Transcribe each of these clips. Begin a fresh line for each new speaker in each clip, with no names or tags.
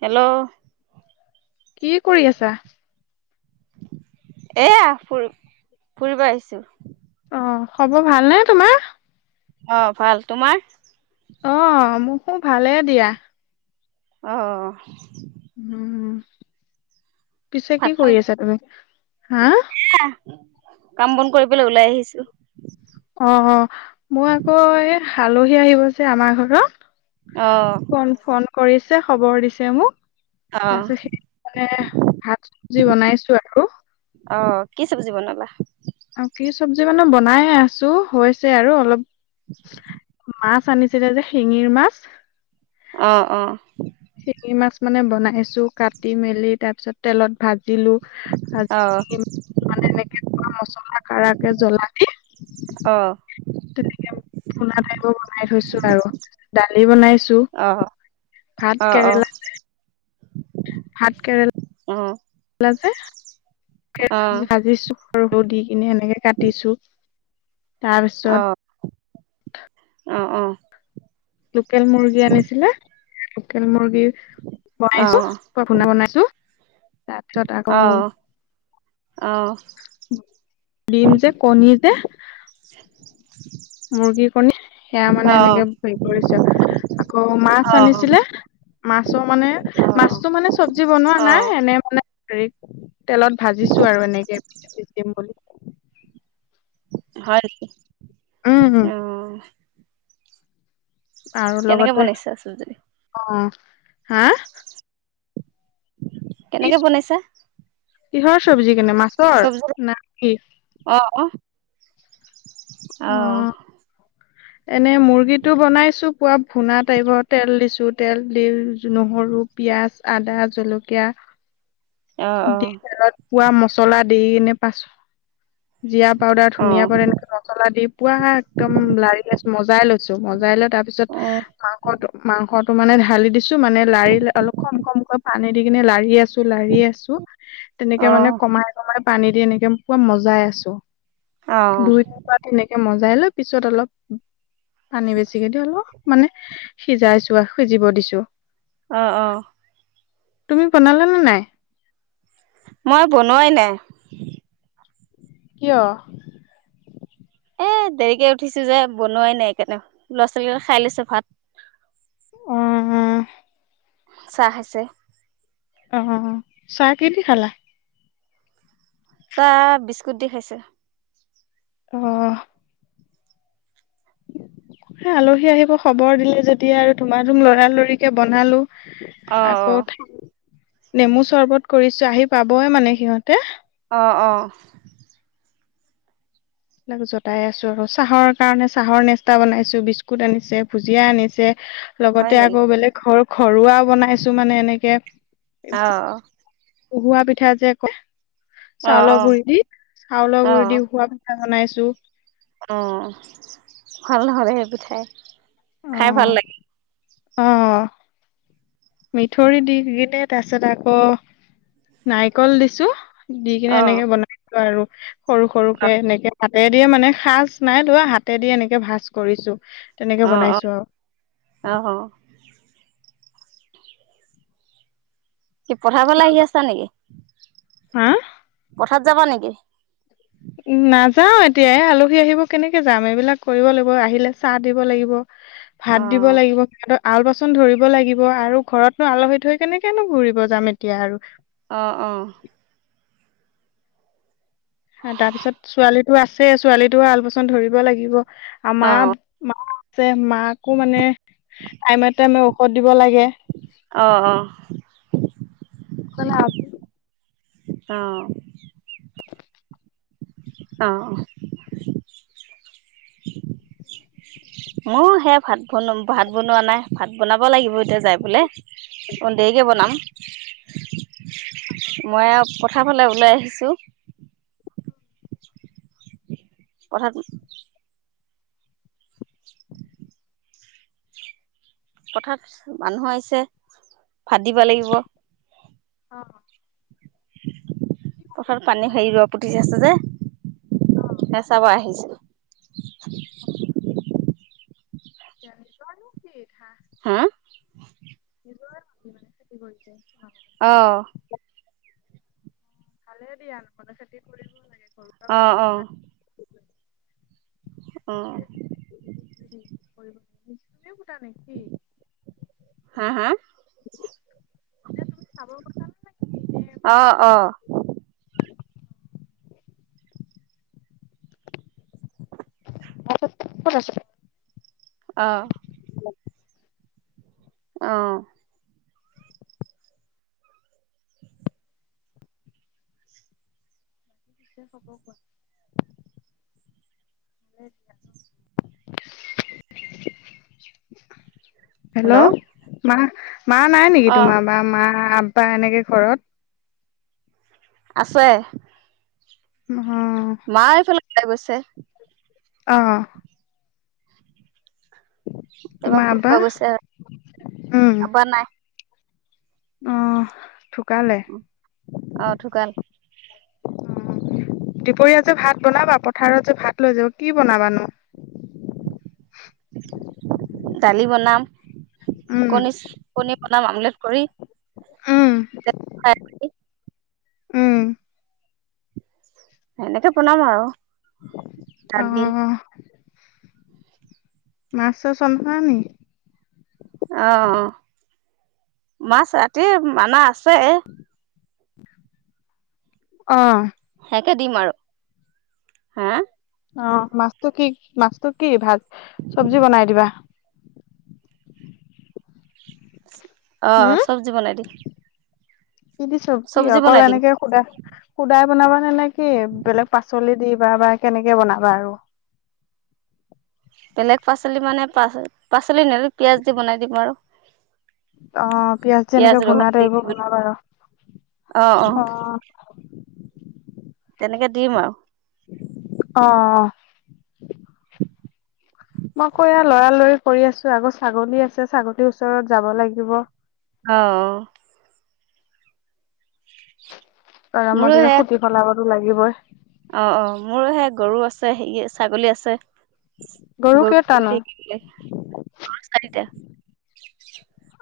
Hello,
কি কৰি আছা।
এয়া ফুৰি - ফুৰিব আহিছো।
অ, খবৰ ভালনে তোমাৰ?
অ ভাল তোমাৰ।
অ', মোকো ভালে দিয়া।
অহ ',
উম, পিছে কি কৰি আছা তুমি হা।
হ কাম বন কৰিবলৈ ওলাই আহিছো।
অ, মই আকৌ আালহী আহিব যে আমাৰ ঘৰত
অ
ফোন- ফোন কৰিছে খবৰ দিছে মোক।
অ
তাৰপিছত সেই মানে ভাত চবজি বনাইছো আৰু।
অ কি চব্জি বনালা।
অ, কি চব্জি মানে বনাই আছো হৈছে আৰু অলপ মাছ ম আাননিছিলে যে শিঙিৰ মাছ।
অ', অ'।
শিঙি মাছ মানে বনাইছো কাটি মেলি, তাৰপিছত তেলত ভাজিলো। ভাজি
অ'।
লা কাৰাকে জ্বলাকে।
অ'।
পোনা টাইপৰ বনাই থৈছোঁ আৰু দালি বনাইছোঁ।
অ'।
ভাত
অ অ অ
কেৰেলা। ভাত কেৰেলা।
অ অ অ অ অ অ অ
যে ভাজিছো। আৰু দি কিনে এনেকে কাটিছো তাৰপিছত।
অ', অ'।
লোকেল মুৰ্গী আনিছিলে লোকেল মুৰ্গী। বি বনাইছো পৰা ভূণা বনাইছোঁ। তাৰপিছত
অ অ
আকৌ। ডিম যে কণী যে। মুৰ্গীৰ কণী। সেয়া মানে এনেকে হেৰি কৰিছো, আকৌ মাছ আনিছিলে। মাছৰ মানে মাছটো মানে চব্জি বনোৱা
অ
নাই এনে মানে। হেৰিত তেলত ভাজিছো আৰু এনেকে [unintelligible] দিম বুলি।
হয়,
উম উম
অ'।
আৰু
কেনেকে
লগতে
বনাইছা চব্জি
অ', হা? কি
কেনেকে বনাইছা?
কিহৰ চব্জি কেনে মাছৰ
চব্জি
না কি?
অ অ অ'।
এনে মুৰ্গীটো বনাইছোঁ। পুৰা ভূনা টাইপৰ তেল দিছো তেল দি নহৰু, পিয়াজ, আদা জলকীয়া। [inaudible]
অ', অ'।
পোৱা মছলা দি কিনে পাছ। জিৰা পাউদাৰ
অ অ
ধুনীয়া পৰে এনেক মছলা দি পোৱা একদম লাৰি। মজাই লৈছো মজাই লৈ তাৰ পিছত মাংসত মাং। ংসটো মানে ঢালি দিছো মানে লাৰি অলপ কম কমকৈ পানী দি কিনে লাৰি আছোঁ। লাৰি আছো, তেনেকে
অ
মানে কমাই কমাই পানী দি এনেকে ম পোৱা মজাই আছোঁ।
অ
দুইটাৰ পৰা তেনেকে মজাই লৈ পিছত অলপ। পানী বেছিকে দি অলপ মানে সিজাইছোঁ আৰু সিজিব দিছোঁ।
অ', অ'।
তুমি বনালা নে নাই?
মই বনোৱাই নাই।
কিয়?
এ দেৰিকে উঠিছো যে বনোৱাই নাই [unintelligible] ল'ৰা ছোৱালী লগত খাই লৈছো ভাত।
অ'।
চাহ খাইছে?
অ', চাহ কিহেদি খালা?
চাহ বিস্কুট দি খাইছোঁ।
অহ। আলহী আহিব খবৰ দিলে যেতিয়া আৰু ধুমা ধুম লৰালৰিকে বনালো।
অ অ
আকৌ নেমু চৰ্বত কৰিছো আহি পাবইে মানে সিহঁতে।
অ', অ'।
এইবিলাক জটাই আছো আৰু চাহৰ কাৰণে চাহৰ নেস্তা বনাইছো বিস্কুট আনিছে ভুজিয়া আনিছে।
হয়
লগতে
নেকি
আকৌ বেলেগ ঘৰ ঘৰুৱাও বনাইছো মানে এনেকে
অ
উহোৱা পিঠা যে কয়,
অ অ
চাউলৰ গুৰি দি চাউলৰ
অ
গুৰি দি উহোৱা পি বনাইছো
অ ভাল নহলে সেই পিঠাই
অ
খাই ভাল লাগে
অ মিঠৈ দি দিছে তাৰপিছত আকৌ নাৰিকল দিছো দি কিনে
অ
এনেকে বনাইছো আৰু সৰু সৰুকে এনেকে হাতেৰে দিয়ে মানে সাজ নাই ধোৱা হাতে দি এনেকে ভাজ কৰিছো তেনেকে
অ অ
বনাই
অ হ কি পথাৰৰ ফালে আহি আছা নেকি
হা
পথাত যাবা নেকি
নাযাও এতিয়াই আলহী আহিব কেনেকে যাম এইবিলাক কৰিব লাগিব আহিলে চাহ দিব লাগিব ভাত
অ
দিব লাগিব হিহ আল বাচন ধৰিব লাগিব আৰু ঘৰতনো আলহি থৈ কেনেকেনো ঘুৰিব যাম এতিয়া আৰু
অ অ
তাৰপিছত ছোৱালীটো আছে ছোৱালীটো আলপচন ধৰিব লাগিব আ
অ
মা মা আছে মাকো মানে টাইমে টাইমে অ ষধ দিব লাগে
অ অ
[unintelligible]
অ অঁ অ
[unintelligible]
মই সেয়া ভাত বন ভাত বনোৱা নাই ভাত বনাব লাগিব এতিয়া যাই পেলাই অ দেৰিকে বনাম মই আৰু পথাৰ ফালে ওলাই আহিছোঁ পথাত [unintelligible] পথাত মানুহ আহিছে ভাত দিব লাগিব
অঁ।
পথাৰ পানী হেৰি ৰোৱা পুতি আছে যে এ চাব আহিছো
দিবা নেকি ঘা
হা
কি কৰিছে অ
অঁ
ভালে দিয়া নহলে খেতি কৰিব লাগে
অঁ অঁ অ
নি
হা হা অ অ
ক কত আছে
অ
লম
অ
হ'ব কোৱা হেইত হেল্ল' মা মা নাই নেকি
অ
তোমাৰ বা মা আব্বা এনেকে ঘৰত
আছে
অ
মায় এইফালে ওলাই গৈছে
অ'
এইবা
তোমাৰ আব্বা
ফুৰিব গৈছে
উম
আব্বা নাই
অ' ঢুকালে
উ আহ ঢুকাল
অ দুপৰীয়া যে ভাত বনাবা পথাৰত যে ভাত লৈ যাব কি বনাবা নো
দালি বনাম
উম
কণী কণী বনাম আমলেট কৰি
উম। উম
এনেকে বনাম আৰু দালি
অ' মাছ [unintelligible] নেকি
অ' মাছ ৰাতি মানা আছে
অ
সেইয়াকে দিম আৰু হা
অ' মাছটো কি মাছটো কি ভাত চব্জি বনাই দিবা [unintelligible]
অ' চব্জি বনাই দিম
স দিছো কি
চব্জি
অকল
বনাই দিম
এনেকে সুধা সুদাই বনাবা নে নে কি বেলেগ পাচলি দিবা বা কেনেকে বনাবা আৰু [unintelligible]
বেলেগ পাচলি মানে পা পাচলি ন পিয়াজ দি বনাই দিব আৰু
অ পিয়াজ যে এনেকে ভুনা ত এইবোৰ বনাব আৰু
আহ অ এনেকে দিম আৰু
অ' মই আকৌ লৰালৰি কৰি আছো আগৌ ছাগলী আছে ছাগলীৰ ওচৰত যাব লাগিব
অ' মোৰো
গৰমৰ দিনত
সে
খুটি বনাবতো লাগিবই
অ' অ' মোৰো সে গৰু আছে হে ছাগলী আছে গৰু [unintelligible] অ' চাৰিতা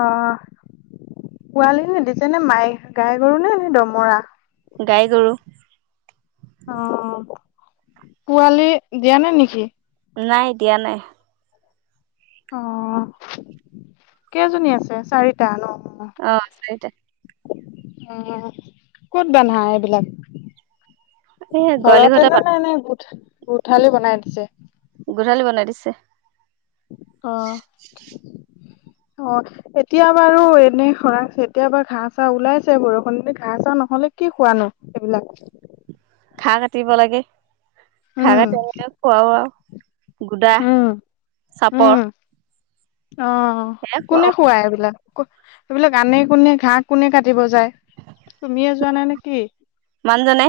অ' পোৱালি নে দিছেনে মাই গাই গৰু নে ন দমৰা
গাই গৰু
অ' পোৱালি দিয়া নাই নেকি?
নাই দিয়া নাই।
অ', কেইজনী আছে? চাৰিটা ন?
অ', চাৰিটা।
উম, ক'ত বান্ধা এইবিলাক?
এই গোৱালি ঘৰতে
ঘৰতেনে
পালো
নাই এনেই গোঠ গোঠালি বনাই দিছে
গোহালী বনাই দিছে।
অ'। অ', এতিয়া বাৰু এনেই খৰাং, এতিয়া বাৰু ঘাঁহ-চাহ ওলাইছে বৰষুণ বুলি, ঘাঁহ-চাহ নহ'লে কি, কোৱা নো সেইবিলাক
ঘাঁহ কাটিব লাগে। ঘাঁহ
উম
কাটি এনেকে খুৱাও আৰু। গোডা,
উম
চাপৰ
উম, অ',
সেয়া
কোনে
খুৱাও
খুৱাই এইবিলাক? এইবিলাক আনে কোনে? ঘাঁহ কোনে কা দিব যায়, তুমিয়ে যোৱা নাই নেকি?
মানুহজনে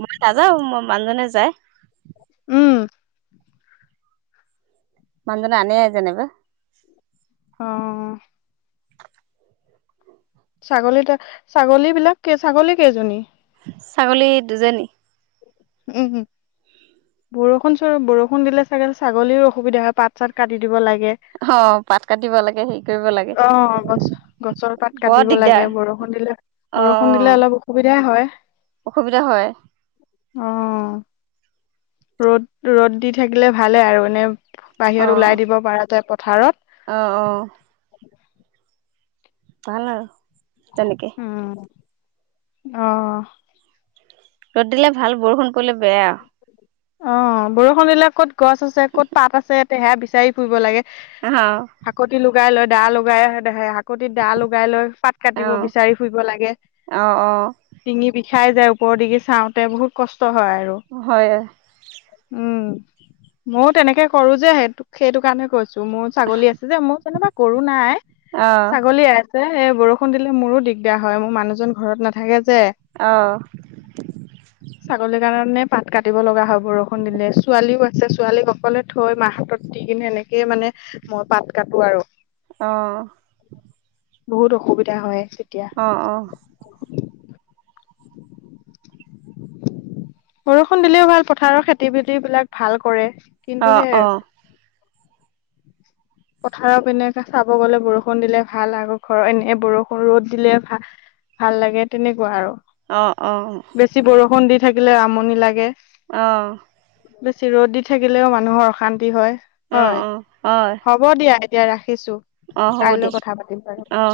মই নাজাও ম মানুহজনে যায়
উম।
মানুহজনে আনে যেনেবা
অহ। ছাগলীতা ছাগলী বিলাক ছাগলী কেইজনী
ছাগলী, দুজনী।
উম হম। বৰষুণ চ বৰষুণ দিলে ছাগে ছাগলীৰও অসুবিধা হয় পাত-চাত কাটি দিব লাগে।
অ পাত কাটিব লাগে হেৰি কৰিব লাগে
দিয়ে, অ' গছ-গছৰ পাত
বৰ
কাটিব লাগে
দিগদাৰ
বৰ- ষুণ দিলে,
অ
বৰষুণ দিলে
অ
অলপ অসুবিধাই হয়।
অসুবিধা হয়।
অঁ' ৰ'দ, ৰ'দ দি থাকিলে ভালে আৰু এনে
অ
বাহিৰত ওলাই দিব পাৰা যায় পথাৰত।
অ' অ'। ভাল আৰু তেনেকে
অহ।
ৰ'দ দিলে ভাল বৰষুণ পৰিলে বেয়া
অ' বৰষুণ দিলে ক'ত গছ আছে, ক'ত পাত আছে তেহা বিচাৰি ফুৰিব লাগে।
আহ
হাকুতি লোগাই লয় দা লোগাই আহে দেহয়ে শাক কটিত দা লগাই লৈ পাত
অ
কাটিব বিচাৰি ফুৰিব লাগে।
অ অ
ডিঙি বি- খাই যায় ওপৰৰ দিগে চাওঁতে বহুত কষ্ট হয় আৰু।
হয়
উম, মও তেনেকে কৰো যে সেইটোক, সেইটো কাৰণে কৈছো। তো' মোৰ ছাগলী আছে যে মোৰ যেনেবা গৰু নাই
অ
ছাগলী আছে। এ বৰষুণ দিলে মোৰো দিগদাৰ হয় মোৰ মানুহজন ঘৰত নাথাকে যে,
অ
ছাগলীৰ কাৰণে পাত কাটিব লগা বা বৰষুণ দিলে ছোৱালীও আছে ছোৱালীক অকলে থৈ মাৰ হাতত দি কিনে এনেকে মানে মই পাত কাটো আৰু,
অ
বহুত অসুবিধা হয়। তেতিয়া
অ অ
[inaudible] বৰষুণ দিলেও ভাল পথাৰৰ খেতি-বাতি বিলাক ভাল কৰে।
অ অ
কিন্তু সে
অ
পথাৰৰ পিনে এনেকে চাব গলে বৰষুণ দিলে ভাল আৰু ঘৰৰ এনে বৰষুণ ৰ'দ দিলে ভা- ভাল লাগে তেনেকুৱা আৰু।
অ অঁ।
বেছি বৰষুণ দি থাকিলে আমনি লাগে।
অ'
বেছি ৰ'দ দি থাকিলেও মানুহৰ অশান্তি হয়।
অ
হয়
অ, হয়।
হ'ব দিয়া এতিয়া ৰাখিছো। কাইলৈ কথা পাতিম বাৰু।
অ